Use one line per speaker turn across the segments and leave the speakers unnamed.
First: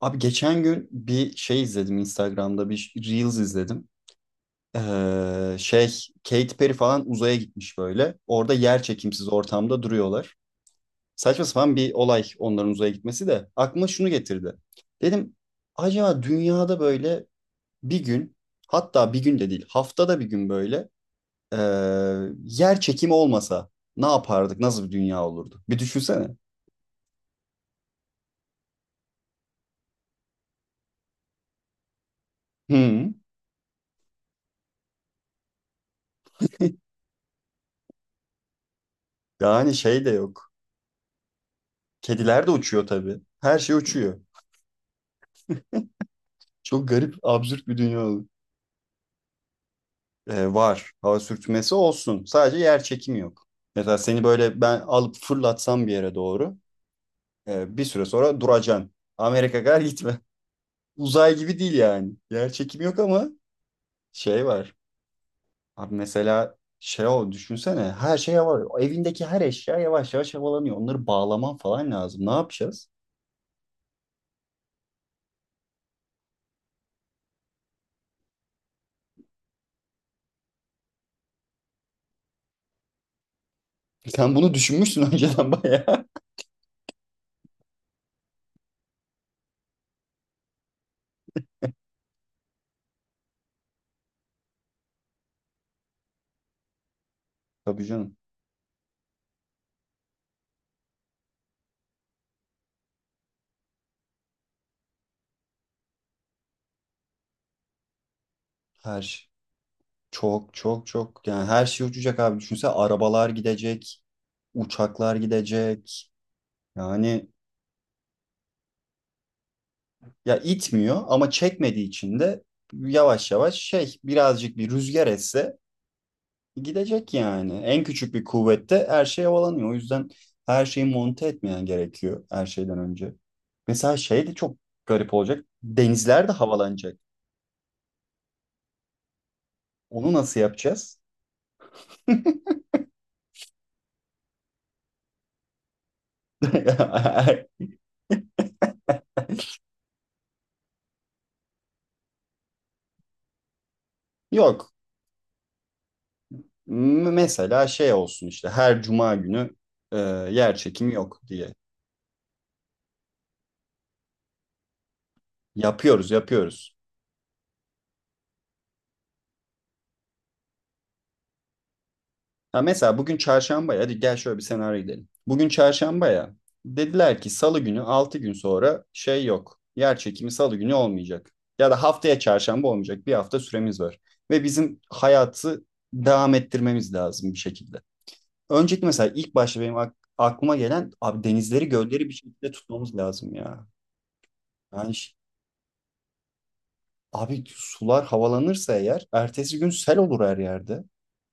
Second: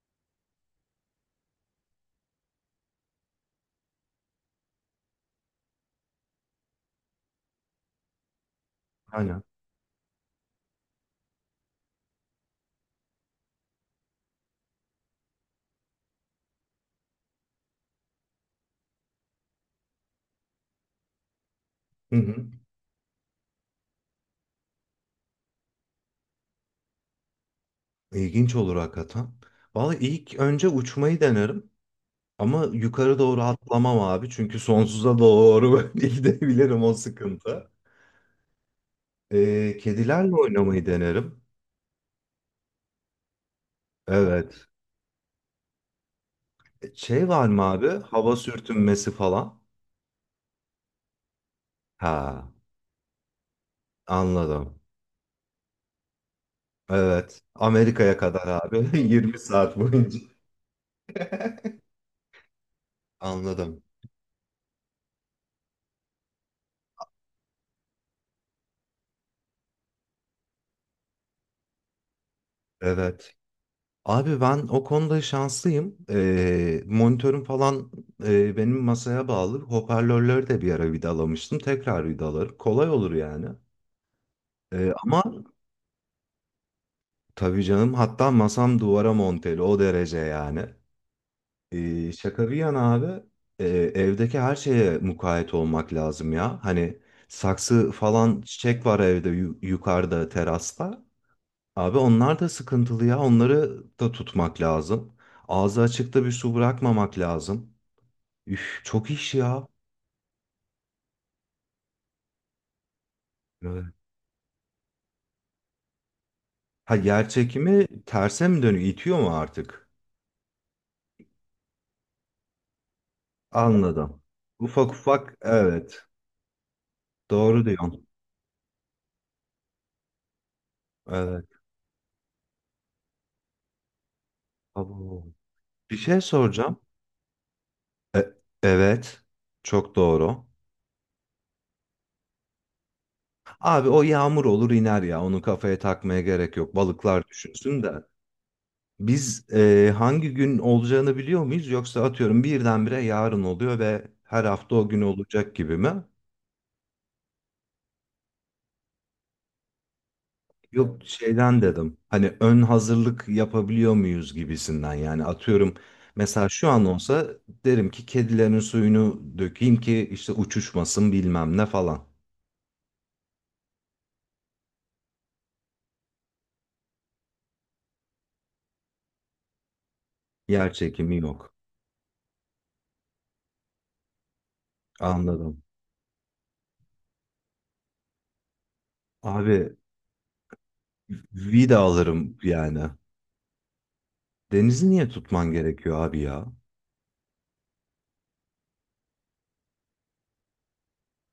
Abi geçen gün bir şey izledim Instagram'da bir Reels izledim. Ee, şey Katy Perry falan uzaya gitmiş böyle. Orada yer çekimsiz
Aynen.
ortamda duruyorlar. Saçma sapan bir olay onların uzaya gitmesi de aklıma şunu getirdi. Dedim acaba dünyada böyle bir gün hatta bir gün de değil haftada bir gün böyle ee,
Hı hı.
yer çekimi olmasa ne yapardık? Nasıl bir dünya olurdu? Bir düşünsene.
İlginç olur hakikaten. Valla ilk önce uçmayı denerim. Ama
Hı.
yukarı doğru atlamam abi. Çünkü sonsuza doğru böyle gidebilirim o sıkıntı.
Yani şey de
Kedilerle
yok.
oynamayı denerim.
Kediler de uçuyor tabii. Her şey uçuyor.
Evet.
Çok garip,
Şey var mı
absürt bir
abi?
dünya oldu.
Hava sürtünmesi falan.
Var. Hava sürtünmesi olsun.
Ha,
Sadece yer çekimi yok. Mesela seni böyle
anladım.
ben alıp fırlatsam bir yere doğru
Evet.
bir süre
Amerika'ya
sonra
kadar abi.
duracaksın.
20
Amerika
saat
kadar
boyunca.
gitme. Uzay gibi değil yani. Yer çekimi yok ama
Anladım.
şey var. Abi mesela şey o düşünsene her şey var. Evindeki her eşya yavaş yavaş havalanıyor. Onları bağlaman falan lazım. Ne yapacağız?
Evet. Abi ben o konuda şanslıyım. Monitörüm falan benim masaya bağlı. Hoparlörleri de bir ara vidalamıştım. Tekrar vidalarım. Kolay olur yani.
Sen bunu düşünmüşsün
Ama
önceden bayağı.
tabii canım, hatta masam duvara monteli o derece yani. Şaka bir yana abi, evdeki her şeye mukayyet olmak lazım ya. Hani
Tabii
saksı
canım.
falan çiçek var evde yukarıda terasta. Abi onlar da sıkıntılı ya. Onları da tutmak lazım. Ağzı açıkta bir su bırakmamak lazım. Üf,
Her
çok
şey.
iş ya.
Çok çok çok yani her şey uçacak abi. Düşünsene arabalar
Evet.
gidecek, uçaklar gidecek.
Ha,
Yani
yer çekimi terse mi dönüyor? İtiyor mu artık?
ya itmiyor ama çekmediği için de yavaş yavaş şey
Anladım.
birazcık bir
Ufak
rüzgar
ufak,
esse
evet.
gidecek yani.
Doğru
En
diyorsun.
küçük bir kuvvette her şey havalanıyor. O yüzden her şeyi monte
Evet.
etmeyen gerekiyor her şeyden önce. Mesela şey de çok garip
Abo.
olacak.
Bir şey
Denizler de
soracağım.
havalanacak.
E- evet. Çok
Onu nasıl
doğru.
yapacağız?
Abi o yağmur olur iner ya. Onu kafaya takmaya gerek yok. Balıklar düşünsün de. Biz hangi gün olacağını biliyor muyuz? Yoksa atıyorum birdenbire yarın oluyor ve her
Yok.
hafta o gün olacak gibi mi?
Mesela şey olsun işte her cuma günü e, yer çekimi
Yok,
yok diye.
şeyden dedim. Hani ön hazırlık yapabiliyor muyuz gibisinden yani, atıyorum
Yapıyoruz,
mesela şu
yapıyoruz.
an olsa derim ki kedilerin suyunu dökeyim ki işte uçuşmasın, bilmem ne falan.
Ha mesela bugün çarşamba ya. Hadi gel şöyle bir senaryo gidelim. Bugün çarşamba ya. Dediler ki salı günü 6 gün sonra şey yok. Yer çekimi salı
Yer
günü
çekimi
olmayacak.
yok.
Ya da haftaya çarşamba olmayacak. Bir hafta süremiz var. Ve bizim
Anladım.
hayatı devam ettirmemiz lazım bir şekilde. Önceki mesela ilk başta
Abi
benim aklıma gelen abi denizleri,
vida
gölleri bir
alırım
şekilde
yani.
tutmamız lazım ya.
Denizi
Yani
niye tutman gerekiyor abi ya?
abi sular havalanırsa eğer ertesi gün sel olur her yerde.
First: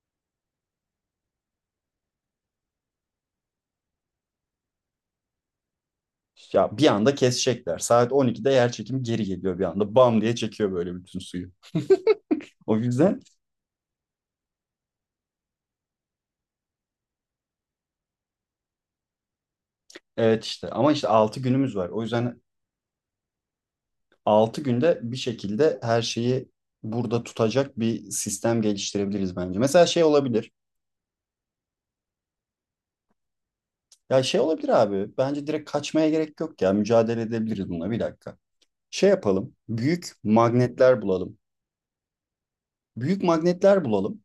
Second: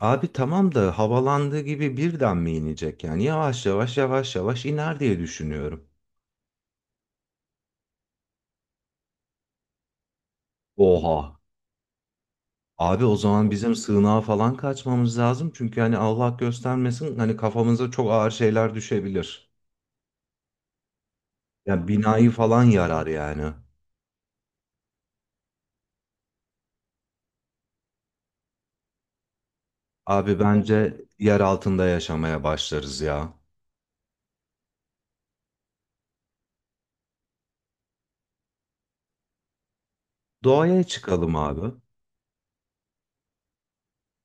Abi tamam da havalandığı gibi birden mi inecek yani? Yavaş yavaş yavaş yavaş iner diye düşünüyorum.
Ya bir anda kesecekler. Saat 12'de yer çekimi geri geliyor bir anda. Bam diye çekiyor böyle bütün
Oha.
suyu. O
Abi o
yüzden
zaman bizim sığınağa falan kaçmamız lazım. Çünkü hani Allah göstermesin, hani kafamıza çok ağır şeyler düşebilir.
evet işte ama işte 6 günümüz var.
Yani
O
binayı
yüzden
falan yarar yani.
6 günde bir şekilde her şeyi burada tutacak bir sistem geliştirebiliriz bence. Mesela şey
Abi
olabilir.
bence yer altında yaşamaya başlarız ya.
Ya şey olabilir abi. Bence direkt kaçmaya gerek yok ya. Mücadele edebiliriz bununla bir dakika. Şey yapalım. Büyük
Doğaya
magnetler
çıkalım
bulalım.
abi.
Büyük magnetler bulalım.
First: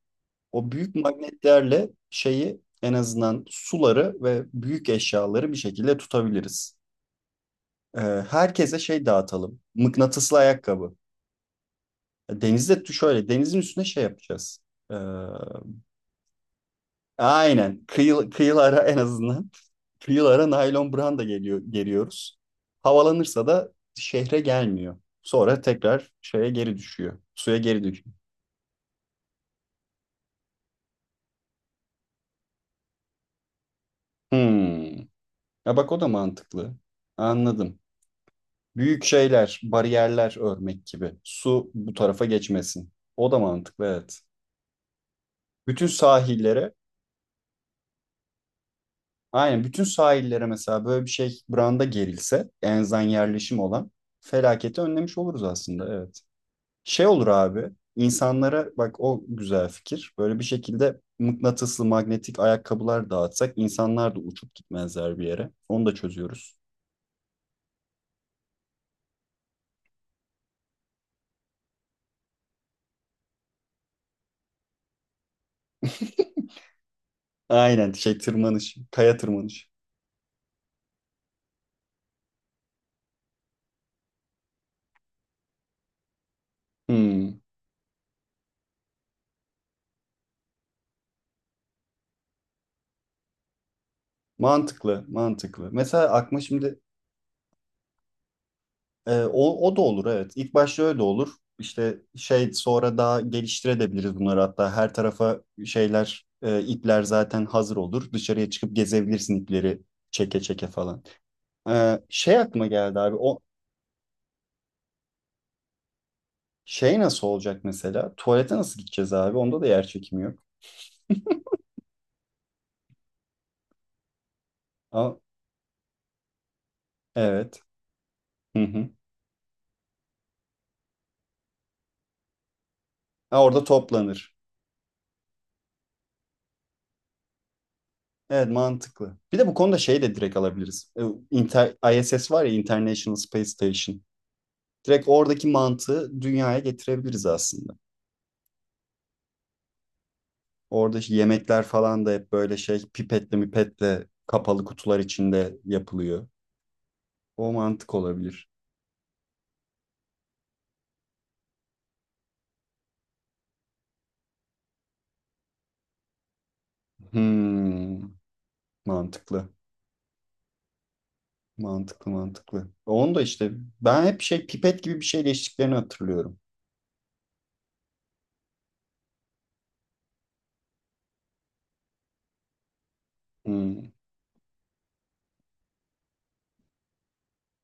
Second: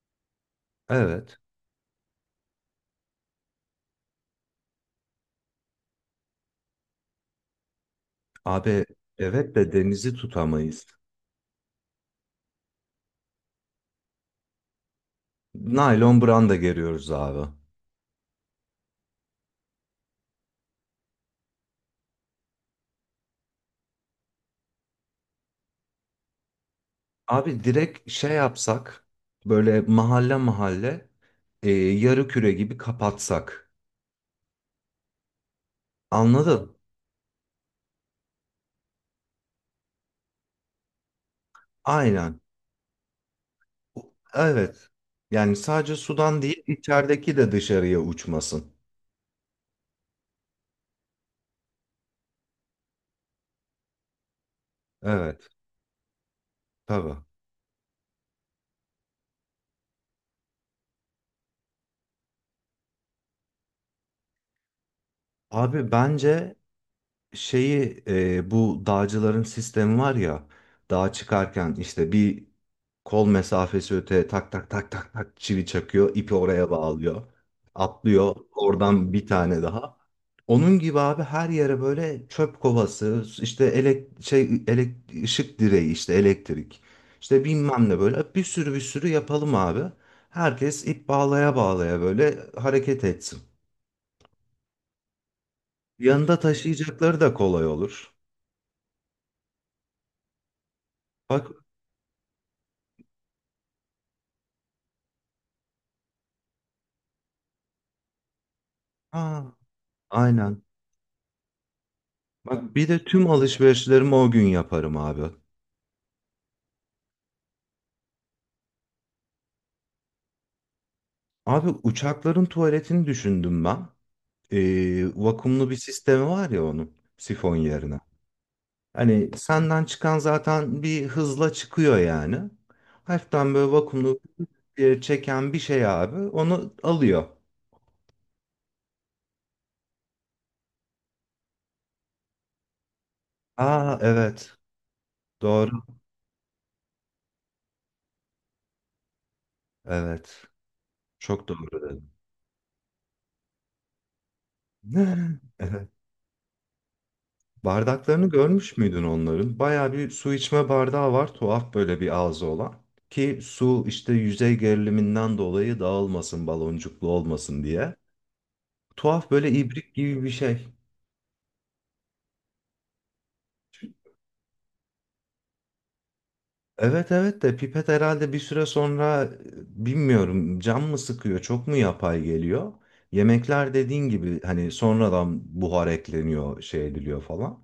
O büyük
Evet.
magnetlerle şeyi en azından suları ve büyük eşyaları bir şekilde tutabiliriz. Ee, Herkese
Abi
şey
evet
dağıtalım.
de denizi
Mıknatıslı
tutamayız.
ayakkabı. Denizde şöyle denizin üstüne şey yapacağız. Ee,
Naylon branda geriyoruz abi.
aynen kıyılara en azından kıyılara naylon branda geliyoruz. Havalanırsa da şehre gelmiyor. Sonra tekrar şeye geri düşüyor. Suya
Abi
geri
direkt
düşüyor.
şey yapsak, böyle mahalle mahalle, yarı küre gibi kapatsak.
Hmm. Ya bak o da mantıklı.
Anladın?
Anladım. Büyük şeyler, bariyerler örmek gibi. Su bu tarafa
Aynen.
geçmesin. O da mantıklı evet.
Evet. Yani
Bütün
sadece sudan değil,
sahillere,
içerideki de dışarıya uçmasın.
aynen bütün sahillere mesela böyle bir şey branda gerilse, enzan yerleşim olan felaketi önlemiş
Evet.
oluruz aslında evet. Şey
Tabii.
olur abi, insanlara bak o güzel fikir. Böyle bir şekilde mıknatıslı magnetik ayakkabılar dağıtsak insanlar da uçup gitmezler bir yere. Onu
Abi
da
bence
çözüyoruz.
şeyi, bu dağcıların sistemi var ya, dağa çıkarken işte bir kol mesafesi öte tak tak tak tak tak çivi çakıyor, ipi oraya bağlıyor,
Aynen şey
atlıyor,
tırmanış,
oradan
kaya
bir tane
tırmanış.
daha, onun gibi abi. Her yere böyle çöp kovası, işte elek, şey elek, ışık direği, işte elektrik,
Hmm.
işte bilmem ne, böyle bir sürü bir sürü yapalım abi. Herkes ip bağlaya bağlaya böyle hareket etsin.
Mantıklı, mantıklı. Mesela
Yanında
aklıma şimdi
taşıyacakları da kolay olur.
O da olur evet. İlk başta öyle olur.
Bak.
İşte şey sonra daha geliştirebiliriz bunları hatta her tarafa şeyler ipler zaten hazır olur. Dışarıya çıkıp gezebilirsin
Aa,
ipleri çeke
aynen.
çeke falan. Şey aklıma
Bak bir
geldi
de
abi
tüm
o
alışverişlerimi o gün yaparım abi.
şey nasıl olacak mesela? Tuvalete nasıl gideceğiz abi? Onda da yer çekimi yok.
Abi uçakların tuvaletini düşündüm ben.
Aa,
Vakumlu bir sistemi var ya onun, sifon
evet.
yerine.
Hı hı.
Hani senden çıkan zaten bir hızla çıkıyor yani.
Ha,
Hafiften
orada
böyle vakumlu
toplanır.
bir çeken bir şey abi onu alıyor.
Evet mantıklı. Bir de bu konuda şey de direkt alabiliriz. ISS var ya International Space
Aa
Station.
evet,
Direkt oradaki
doğru,
mantığı dünyaya getirebiliriz aslında.
evet,
Orada işte
çok
yemekler
doğru
falan
dedim.
da hep böyle şey pipetle mipetle kapalı kutular içinde
Evet.
yapılıyor. O mantık
Bardaklarını
olabilir.
görmüş müydün onların? Baya bir su içme bardağı var, tuhaf böyle bir ağzı olan. Ki su işte yüzey geriliminden dolayı dağılmasın, baloncuklu olmasın diye.
Hmm,
Tuhaf
Mantıklı.
böyle ibrik gibi bir şey.
Mantıklı mantıklı. Onu da işte ben hep şey pipet gibi bir şeyle içtiklerini hatırlıyorum.
Evet evet de pipet herhalde bir süre sonra, bilmiyorum, cam mı sıkıyor, çok mu yapay geliyor? Yemekler
Hmm,
dediğin gibi hani sonradan buhar ekleniyor, şey ediliyor falan.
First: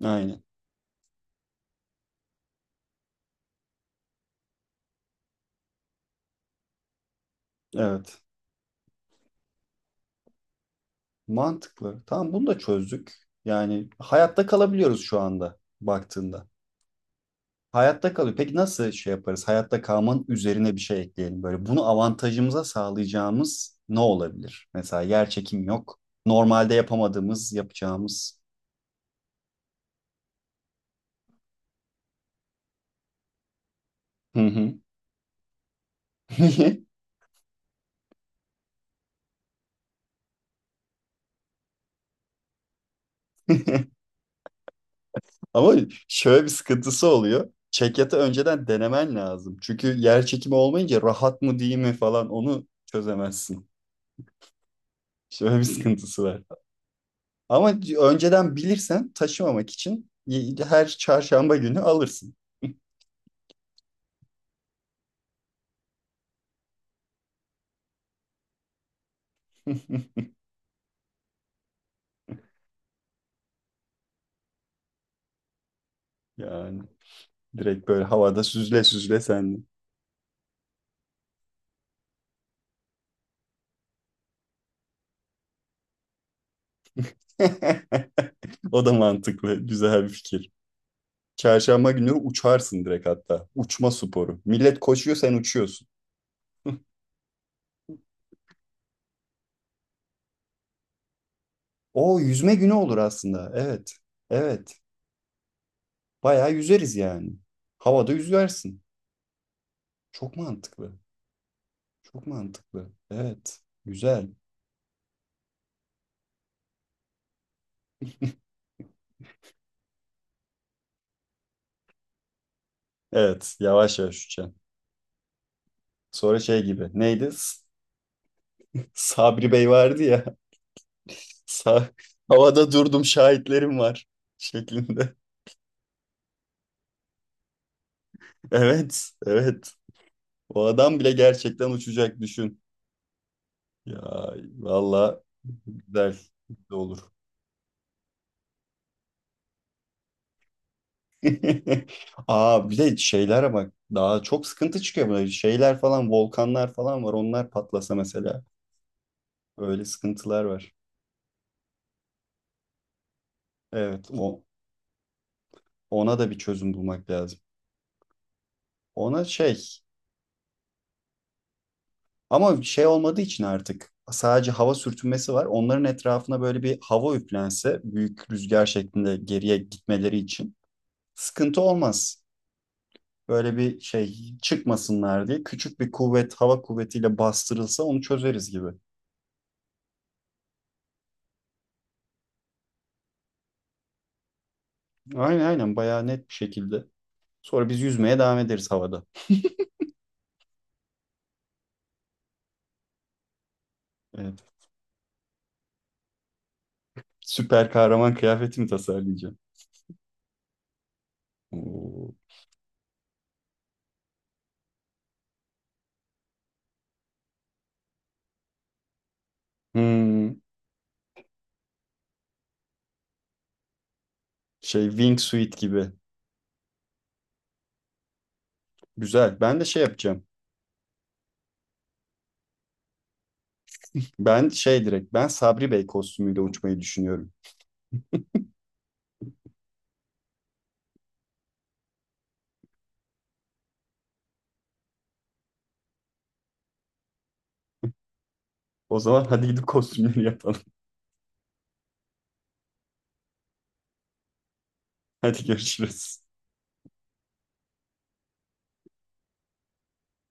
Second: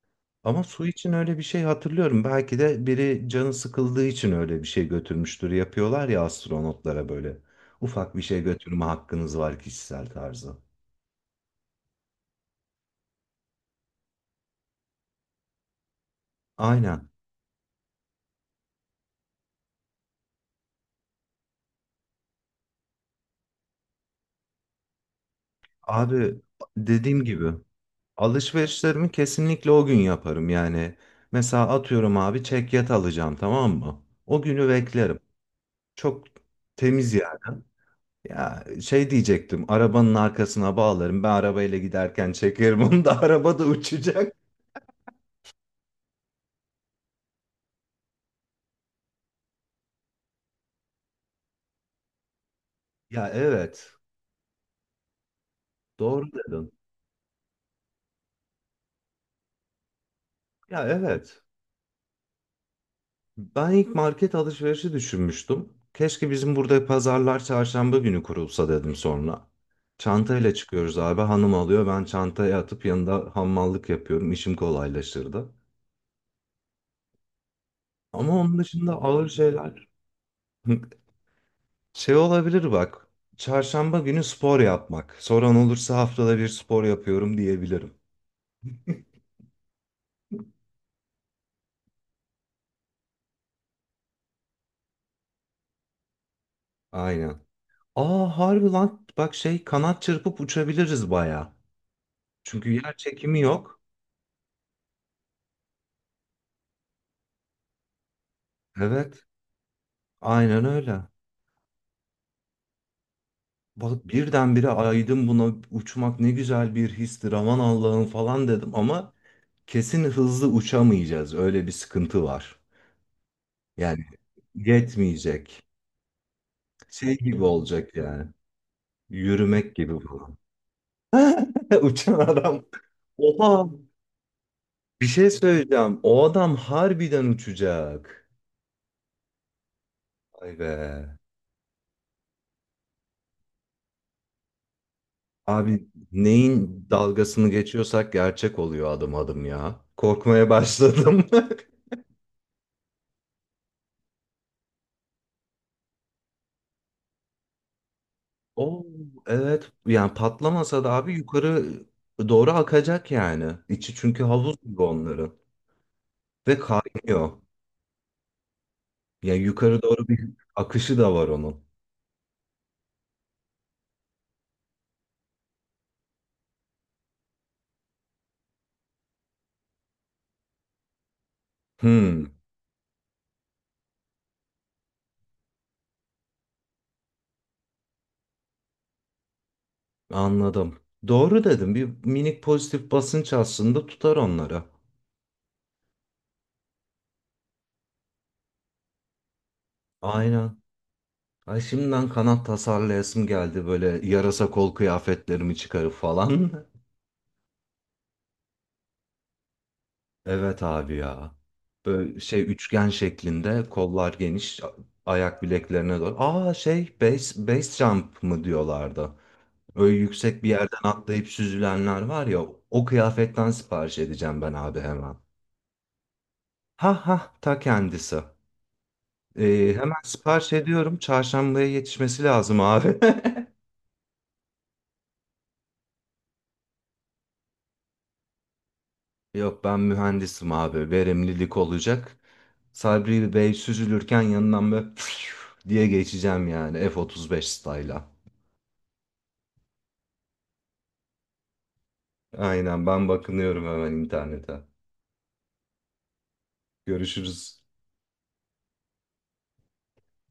aynen.
Ama su için öyle bir şey hatırlıyorum. Belki de biri canı sıkıldığı için öyle bir şey götürmüştür. Yapıyorlar ya astronotlara böyle. Ufak
Evet.
bir şey götürme hakkınız var kişisel tarzı.
Mantıklı. Tamam bunu da çözdük. Yani hayatta kalabiliyoruz şu anda baktığında.
Aynen.
Hayatta kalıyor. Peki nasıl şey yaparız? Hayatta kalmanın üzerine bir şey ekleyelim. Böyle bunu avantajımıza sağlayacağımız ne olabilir? Mesela yer çekim yok.
Abi
Normalde
dediğim
yapamadığımız,
gibi
yapacağımız.
alışverişlerimi kesinlikle o gün yaparım. Yani mesela atıyorum abi, çekyat alacağım tamam mı?
Hı
O günü
hı.
beklerim. Çok temiz yani. Ya şey diyecektim, arabanın arkasına bağlarım. Ben arabayla giderken çekerim onu da, araba da uçacak.
Ama şöyle bir sıkıntısı oluyor. Çekyatı önceden denemen lazım. Çünkü yer çekimi olmayınca rahat mı değil mi falan onu
Ya
çözemezsin.
evet.
Şöyle bir sıkıntısı
Doğru
var.
dedin.
Ama önceden bilirsen taşımamak için her
Ya evet.
çarşamba günü alırsın.
Ben ilk market alışverişi düşünmüştüm. Keşke bizim burada pazarlar çarşamba günü kurulsa dedim sonra. Çantayla çıkıyoruz abi. Hanım alıyor. Ben çantaya atıp yanında hamallık yapıyorum. İşim kolaylaşırdı.
Yani. Direkt böyle
Ama
havada
onun
süzle
dışında
süzle
ağır
sendin.
şeyler. Şey olabilir bak. Çarşamba günü spor yapmak. Soran olursa haftada bir spor yapıyorum diyebilirim.
O da mantıklı. Güzel bir fikir. Çarşamba günü uçarsın direkt hatta. Uçma sporu. Millet koşuyor sen uçuyorsun.
Aynen. Aa, harbi lan. Bak şey, kanat çırpıp uçabiliriz baya.
O yüzme
Çünkü
günü
yer
olur
çekimi
aslında.
yok.
Evet. Evet. Bayağı yüzeriz yani. Havada yüzersin.
Evet.
Çok
Aynen
mantıklı.
öyle.
Çok mantıklı. Evet.
Bak
Güzel.
birdenbire aydım buna, uçmak ne güzel bir histir aman Allah'ım falan dedim, ama kesin hızlı uçamayacağız. Öyle bir sıkıntı var.
Evet. Yavaş
Yani
yavaş uçacaksın.
yetmeyecek.
Sonra şey gibi.
Şey
Neydi?
gibi olacak yani.
Sabri Bey
Yürümek gibi
vardı ya.
falan.
Sa-
Uçan adam.
Havada durdum
Oha,
şahitlerim var
bir
şeklinde.
şey söyleyeceğim. O adam harbiden uçacak.
Evet, evet.
Ay
O
be.
adam bile gerçekten uçacak düşün. Ya valla
Abi
güzel, güzel
neyin
olur.
dalgasını geçiyorsak gerçek oluyor adım adım ya. Korkmaya başladım.
Aa bir de şeyler bak daha çok sıkıntı çıkıyor böyle şeyler falan volkanlar falan var onlar patlasa mesela
Oo, evet,
öyle
yani
sıkıntılar var.
patlamasa da abi yukarı doğru akacak yani. İçi
Evet
çünkü
o
havuz gibi onların.
ona da bir
Ve
çözüm bulmak
kaynıyor.
lazım. Ona
Yani
şey
yukarı doğru bir akışı da var onun.
ama şey olmadığı için artık sadece hava sürtünmesi var. Onların etrafına böyle bir hava üflense büyük rüzgar şeklinde geriye gitmeleri için sıkıntı olmaz.
Hmm,
Böyle bir şey çıkmasınlar diye küçük bir kuvvet hava kuvvetiyle bastırılsa onu çözeriz gibi.
anladım. Doğru dedim. Bir minik pozitif basınç aslında tutar onları.
Aynen aynen bayağı net bir şekilde. Sonra biz yüzmeye devam ederiz havada.
Aynen. Ay şimdiden kanat tasarlayasım geldi, böyle yarasa
Evet.
kol kıyafetlerimi çıkarıp falan.
Süper kahraman kıyafetimi tasarlayacağım.
Evet abi ya.
Oo.
Böyle şey üçgen şeklinde, kollar geniş ayak bileklerine doğru. Aa şey, base, base jump mı diyorlardı. Öyle
Hmm.
yüksek bir yerden atlayıp süzülenler var ya, o kıyafetten sipariş edeceğim ben abi
Şey
hemen.
wingsuit gibi.
Ha ha, ta kendisi.
Güzel. Ben de şey
Hemen
yapacağım.
sipariş ediyorum. Çarşambaya yetişmesi lazım abi.
Ben direkt Sabri Bey kostümüyle uçmayı düşünüyorum.
Yok, ben mühendisim abi. Verimlilik olacak. Sabri Bey süzülürken yanından böyle diye geçeceğim yani, F-35 style'a.
O zaman hadi gidip kostümleri yapalım.
Aynen, ben bakınıyorum hemen internete.
Hadi görüşürüz.
Görüşürüz.